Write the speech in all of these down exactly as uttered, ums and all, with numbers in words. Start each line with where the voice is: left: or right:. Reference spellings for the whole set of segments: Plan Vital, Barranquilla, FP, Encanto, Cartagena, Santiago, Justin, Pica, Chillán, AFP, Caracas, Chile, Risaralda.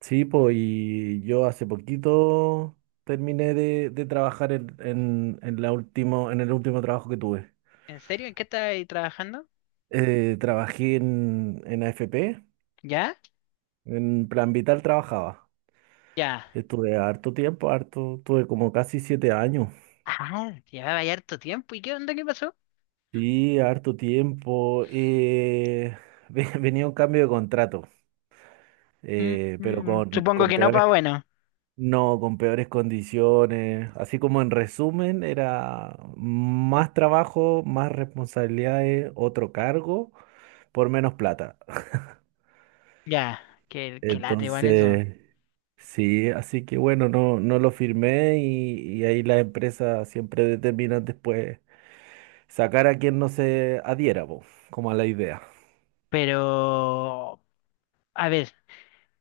right: Sí, pues, y yo hace poquito terminé de, de trabajar en, en, en la último, en el último trabajo que tuve.
left: ¿En serio? ¿En qué estás ahí trabajando?
right: Eh, trabajé en, en A F P,
left: ¿Ya?
right: en Plan Vital trabajaba.
left: Ya.
right: Estuve harto tiempo, harto, estuve como casi siete años.
left: Ah, llevaba ya harto tiempo. ¿Y qué onda? ¿Qué pasó?
right: Sí, harto tiempo. eh, ve- venía un cambio de contrato,
left: Mm,
right: eh, pero
left: mm,
right: con,
left: supongo
right: con
left: que no,
right: peores,
left: pa' bueno.
right: no, con peores condiciones. Así como en resumen, era más trabajo, más responsabilidades, otro cargo, por menos plata.
left: Ya, que, que late igual eso.
right: Entonces, sí, así que bueno, no, no lo firmé y, y ahí las empresas siempre determinan después sacar a quien no se adhiera, po, como a la idea.
left: Pero, a ver,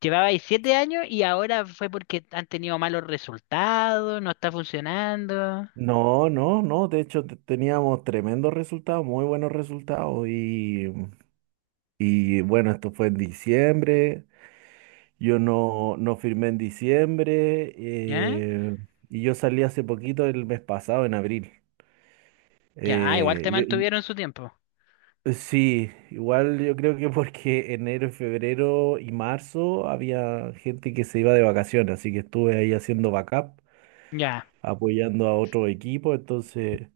left: llevaba ahí siete años y ahora fue porque han tenido malos resultados, no está funcionando.
right: No, no, no, de hecho te- teníamos tremendos resultados, muy buenos resultados y, y bueno, esto fue en diciembre. Yo no, no firmé en diciembre
left: ¿Ya?
right: eh, y yo salí hace poquito el mes pasado, en abril.
left: Ya, ah, igual
right: Eh,
left: te
right: yo- y-
left: mantuvieron su tiempo.
right: eh, sí, igual yo creo que porque enero, febrero y marzo había gente que se iba de vacaciones, así que estuve ahí haciendo backup,
left: Ya.
right: apoyando a otro equipo, entonces,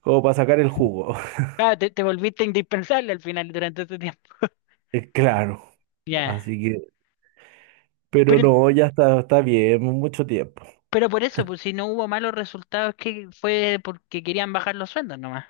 right: como para sacar el jugo.
left: Ah, te, te volviste indispensable al final durante ese tiempo.
right: Eh, Claro,
left: Ya.
right: así que, pero
left: Pero
right: no, ya está, está bien, mucho tiempo.
left: Pero por eso, pues si no hubo malos resultados, que fue porque querían bajar los sueldos nomás.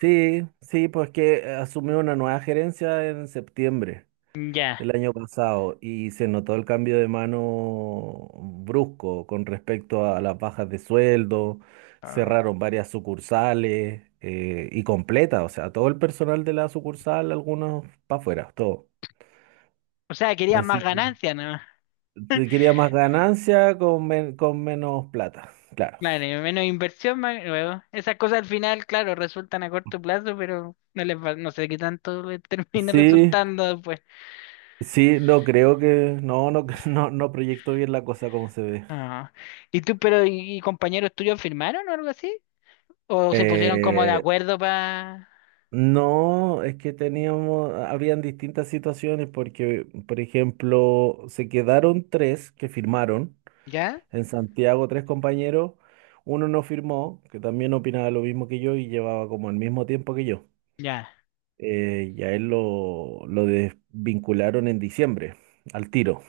right: Sí, sí, pues que asumió una nueva gerencia en septiembre
left: Ya.
right: del año pasado y se notó el cambio de mano brusco con respecto a las bajas de sueldo,
left: Ah.
right: cerraron varias sucursales eh, y completa, o sea, todo el personal de la sucursal, algunos para afuera, todo.
left: O sea, querían más
right: Así que
left: ganancias nomás.
right: te quería más ganancia con, men- con menos plata, claro.
left: Claro, y menos inversión, más luego. Esas cosas al final, claro, resultan a corto plazo, pero no les va, no sé qué tanto les termine
right: Sí,
left: resultando después.
right: sí, no creo que, no, no, no, no proyecto bien la cosa como se ve.
left: Ah. ¿Y tú, pero, y, y compañeros tuyos firmaron o algo así? ¿O se pusieron como de
right: Eh,
left: acuerdo para...
right: No, es que teníamos, habían distintas situaciones porque, por ejemplo, se quedaron tres que firmaron,
left: ¿Ya?
right: en Santiago tres compañeros, uno no firmó, que también opinaba lo mismo que yo y llevaba como el mismo tiempo que yo.
left: Ya.
right: Eh, y a él lo, lo desvincularon en diciembre, al tiro.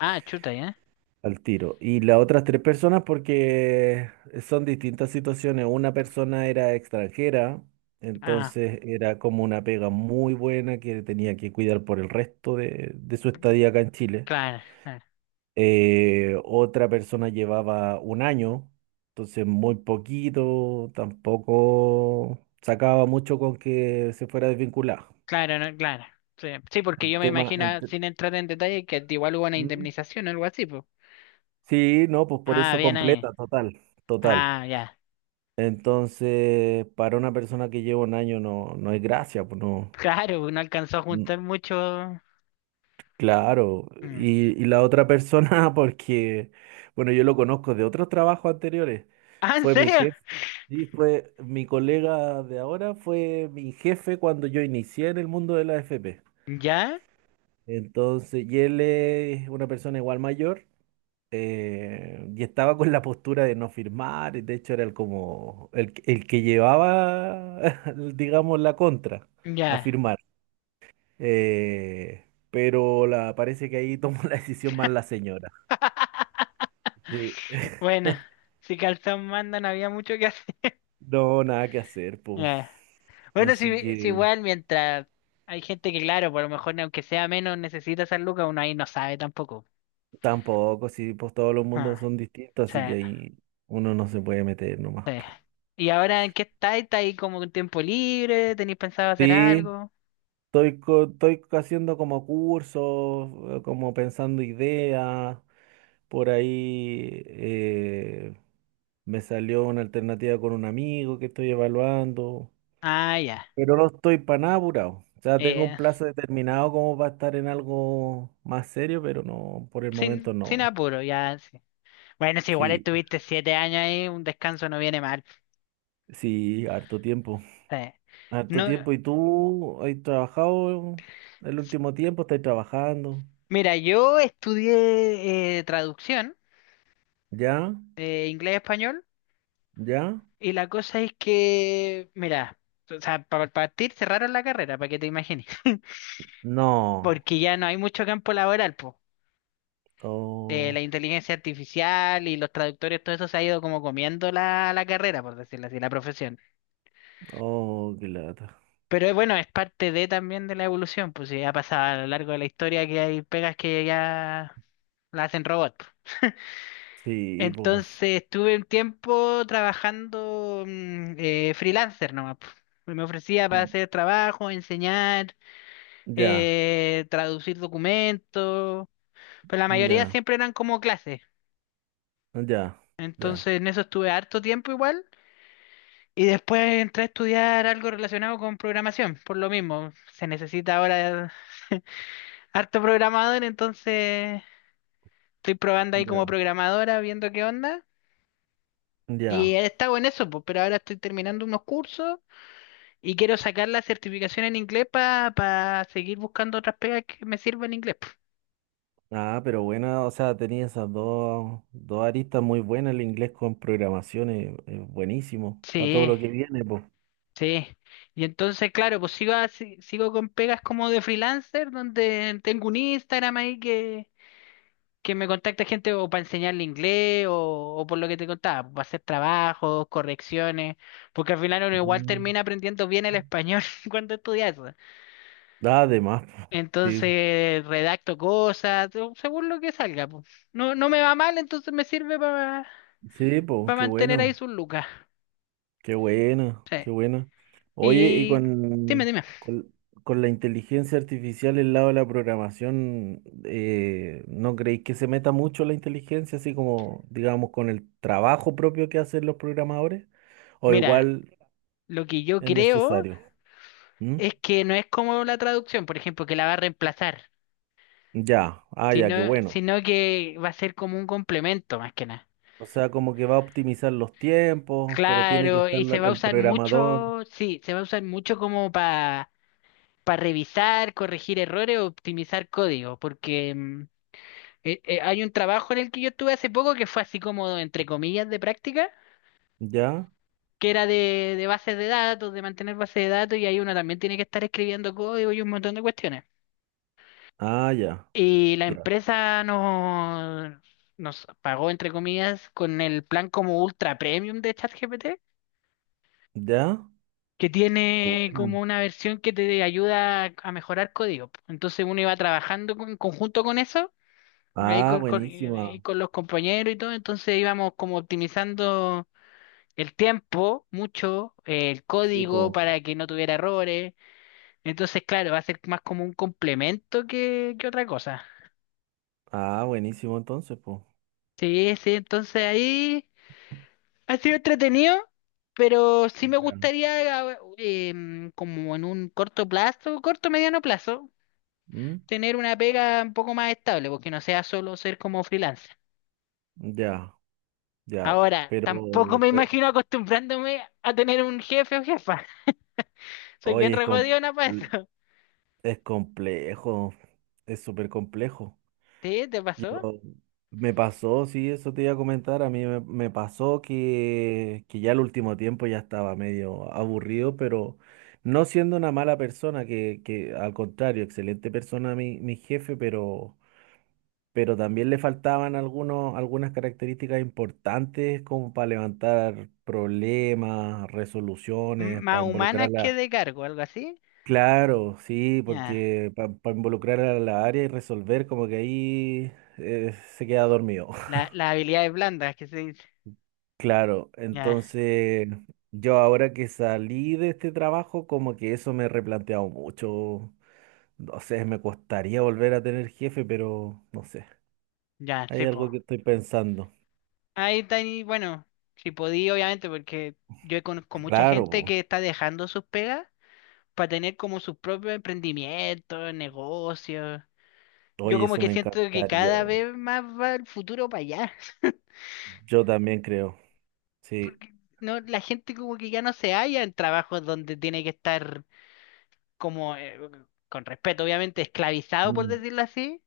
left: Ah, chuta, ¿ya?
right: Al tiro. Y las otras tres personas porque son distintas situaciones. Una persona era extranjera,
left: Ah,
right: entonces era como una pega muy buena que tenía que cuidar por el resto de, de su estadía acá en Chile.
left: claro, claro.
right: Eh, otra persona llevaba un año, entonces muy poquito, tampoco sacaba mucho con que se fuera desvinculado.
left: Claro, no, claro. Sí, sí, porque yo
right: El
left: me
right: tema, el
left: imagino,
right: te-
left: sin entrar en detalle, que igual hubo una
right: ¿mm?
left: indemnización o algo así, pues.
right: Sí, no, pues por
left: Ah,
right: eso
left: bien ahí.
right: completa, total, total.
left: Ah, ya.
right: Entonces, para una persona que lleva un año no, no es gracia, pues no.
left: Claro, no alcanzó a juntar
right: n-
left: mucho.
right: Claro.
left: Mm.
right: Y, y la otra persona, porque, bueno, yo lo conozco de otros trabajos anteriores,
left: Ah, ¿en
right: fue mi
left: serio?
right: jefe. Sí, fue mi colega de ahora, fue mi jefe cuando yo inicié en el mundo de la F P.
left: ¿Ya?
right: Entonces, y él es una persona igual mayor. Eh, y estaba con la postura de no firmar, y de hecho era el como el, que- el que llevaba, digamos, la contra a
left: Ya.
right: firmar. Eh, pero la, parece que ahí tomó la decisión más la señora. Sí,
left: Bueno, si calzón manda, no había mucho que hacer.
right: no, nada que hacer, pues.
left: Ya. Bueno,
right: Así
left: si, si
right: que
left: igual mientras hay gente que, claro, por lo mejor aunque sea menos, necesita San Lucas, uno ahí no sabe tampoco.
right: tampoco, si pues todos los
left: Ah,
right: mundos son distintos,
left: sí.
right: así que ahí uno no se puede meter nomás,
left: Sí.
right: po.
left: ¿Y ahora en qué estáis? ¿Estáis como con tiempo libre? ¿Tenéis pensado hacer
right: Sí,
left: algo?
right: estoy, co- estoy haciendo como cursos, eh, como pensando ideas. Por ahí eh, me salió una alternativa con un amigo que estoy evaluando,
left: Ah, ya.
right: pero no estoy para nada apurado. O sea, tengo un
left: Eh,
right: plazo determinado como para estar en algo más serio, pero no, por el momento
left: sin, sin
right: no.
left: apuro, ya, sí. Bueno, si igual
right: Sí,
left: estuviste siete años ahí, un descanso no viene mal.
right: sí, harto tiempo.
left: Sí.
right: Harto
left: No,
right: tiempo. ¿Y tú has trabajado el último tiempo? ¿Estás trabajando?
left: mira, yo estudié eh, traducción,
right: ¿Ya?
left: eh, inglés-español,
right: ¿Ya?
left: y la cosa es que, mira, o sea, para partir cerraron la carrera, para que te imagines,
right: No.
left: porque ya no hay mucho campo laboral, pues. Eh, la
right: Oh,
left: inteligencia artificial y los traductores, todo eso se ha ido como comiendo la, la carrera, por decirlo así, la profesión.
right: oh, qué lata.
left: Pero eh, bueno, es parte de también de la evolución, pues ya ha pasado a lo largo de la historia que hay pegas que ya la hacen robot, pues.
right: Sí, pues.
left: Entonces estuve un tiempo trabajando mm, eh, freelancer nomás, pues. Me ofrecía para hacer trabajo, enseñar,
right: Ya,
left: eh, traducir documentos, pero la mayoría
right: ya.
left: siempre eran como clases.
right: Ya, ya,
left: Entonces en eso estuve harto tiempo igual. Y después entré a estudiar algo relacionado con programación, por lo mismo. Se necesita ahora harto programador, entonces estoy probando ahí como
right: ya,
left: programadora, viendo qué onda. Y
right: ya.
left: he estado en eso, pues, pero ahora estoy terminando unos cursos y quiero sacar la certificación en inglés para seguir buscando otras pegas que me sirvan en inglés, po.
right: Ah, pero buena, o sea, tenía esas dos, dos aristas muy buenas, el inglés con programación es, es buenísimo, para todo
left: Sí,
right: lo que viene, pues.
left: sí. Y entonces, claro, pues sigo, así- sigo con pegas como de freelancer, donde tengo un Instagram ahí que que me contacta gente o para enseñarle inglés o, o por lo que te contaba, para hacer trabajos, correcciones, porque al final uno igual termina aprendiendo bien el español cuando estudia eso.
right: Además, po. Sí,
left: Entonces redacto cosas, o según lo que salga, po. No, no me va mal, entonces me sirve para
right: sí, pues, qué
left: mantener ahí
right: bueno,
left: sus lucas.
right: qué bueno, qué bueno. Oye, y
left: Y dime,
right: con,
left: dime.
right: con, con la inteligencia artificial el lado de la programación, eh, ¿no creéis que se meta mucho la inteligencia, así como, digamos, con el trabajo propio que hacen los programadores? O
left: Mira,
right: igual
left: lo que yo
right: es
left: creo
right: necesario. ¿Mm?
left: es que no es como la traducción, por ejemplo, que la va a reemplazar,
right: Ya, ah, ya,
left: sino,
right: qué bueno.
left: sino que va a ser como un complemento más que nada.
right: O sea, como que va a optimizar los tiempos, pero tiene que
left: Claro,
right: estar
left: y se
right: la-
left: va a
right: el
left: usar
right: programador.
left: mucho, sí, se va a usar mucho como para revisar, corregir errores, optimizar código, porque mm, eh, eh, hay un trabajo en el que yo estuve hace poco que fue así como, entre comillas, de práctica,
right: Ya,
left: que era de, de bases de datos, de mantener bases de datos, y ahí uno también tiene que estar escribiendo código y un montón de cuestiones.
right: ah, ya,
left: Y la
right: ya,
left: empresa nos, nos pagó, entre comillas, con el plan como ultra premium de ChatGPT,
right: ya.
left: que
right: Qué
left: tiene
right: bueno.
left: como una versión que te ayuda a mejorar código. Entonces uno iba trabajando con- en conjunto con eso, ahí
right: Ah,
left: con, con- ahí
right: buenísima.
left: con los compañeros y todo, entonces íbamos como optimizando el tiempo mucho, eh, el
right: Sí,
left: código
right: po.
left: para que no tuviera errores. Entonces, claro, va a ser más como un complemento que, que otra cosa.
right: Ah, buenísimo entonces, pues.
left: Sí, sí, entonces ahí ha sido entretenido. Pero sí me
right: Ya.
left: gustaría, eh, em, como en un corto plazo, corto mediano plazo,
right: ¿Mm?
left: tener una pega un poco más estable, porque no sea solo ser como freelancer.
right: Ya, ya.
left: Ahora,
right: Pero,
left: tampoco me
right: pe-
left: imagino acostumbrándome a tener un jefe o jefa. Soy bien
right: oye, es, com-
left: regodiona para eso.
right: es complejo. Es súper complejo.
left: ¿Sí? ¿Te pasó?
right: Pero me pasó, sí, eso te iba a comentar, a mí me, me pasó que, que ya el último tiempo ya estaba medio aburrido, pero no siendo una mala persona, que, que al contrario, excelente persona mi, mi jefe, pero, pero también le faltaban algunos, algunas características importantes como para levantar problemas,
left: M-
right: resoluciones,
left: más
right: para
left: humanas que
right: involucrarla.
left: de cargo, algo así.
right: Claro, sí,
left: Ya.
right: porque para involucrar a la área y resolver, como que ahí eh, se queda dormido.
left: La- las habilidades blandas que se dice.
right: Claro,
left: Ya,
right: entonces yo ahora que salí de este trabajo, como que eso me he replanteado mucho. No sé, me costaría volver a tener jefe, pero no sé.
left: ya,
right: Hay
left: sí, po.
right: algo que estoy pensando.
left: Ahí está, y bueno, si podí, obviamente, porque yo conozco mucha
right: Claro,
left: gente
right: po.
left: que está dejando sus pegas para tener como sus propios emprendimientos, negocios. Yo
right: Oye,
left: como
right: eso
left: que
right: me
left: siento que
right: encantaría.
left: cada vez más va el futuro para allá.
right: Yo también creo. Sí.
left: Porque no, la gente como que ya no se halla en trabajos donde tiene que estar como, eh, con respeto obviamente, esclavizado por
right: Mm.
left: decirlo así.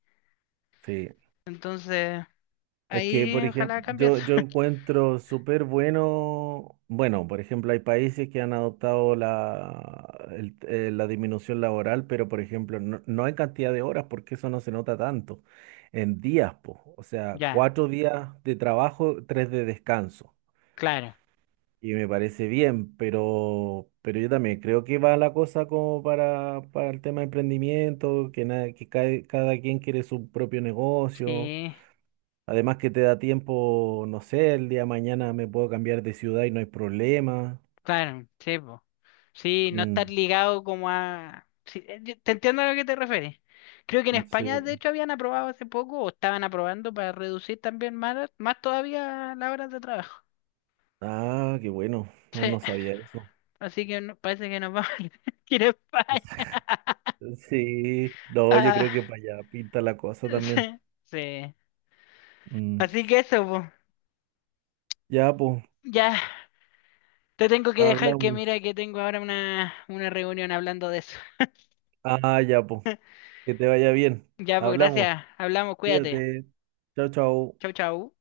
right: Sí.
left: Entonces,
right: Es que, por
left: ahí
right: ejemplo,
left: ojalá cambie
right: yo,
left: eso.
right: yo encuentro súper bueno, bueno, por ejemplo, hay países que han adoptado la, el- eh, la disminución laboral, pero, por ejemplo, no, no en cantidad de horas, porque eso no se nota tanto, en días, po. O sea,
left: Ya,
right: cuatro días de trabajo, tres de descanso.
left: claro.
right: Y me parece bien, pero, pero yo también creo que va la cosa como para, para el tema de emprendimiento, que, nada, que cada, cada quien quiere su propio negocio.
left: Sí,
right: Además que te da tiempo, no sé, el día de mañana me puedo cambiar de ciudad y no hay problema.
left: claro, sí, po. Sí, no estar
right: Mm,
left: ligado como a... sí, eh, yo te entiendo a lo que te refieres. Creo que en España de
right: sí.
left: hecho habían aprobado hace poco o estaban aprobando para reducir también más, más todavía las horas de trabajo.
right: Ah, qué bueno. No,
left: Sí,
right: no sabía eso.
left: así que no- parece que nos vamos a ir a España.
right: Sí, no, yo
left: Ah,
right: creo que para allá pinta la cosa también.
left: sí, sí.
right: Mm.
left: Así que eso, po.
right: Ya, pues,
left: Ya, te tengo que dejar que mira
right: hablamos.
left: que tengo ahora una, una reunión hablando de eso.
right: Ah, ya, pues, que te vaya bien.
left: Ya, pues
right: Hablamos.
left: gracias. Hablamos, cuídate.
right: Cuídate. Chao, chao.
left: Chau, chau.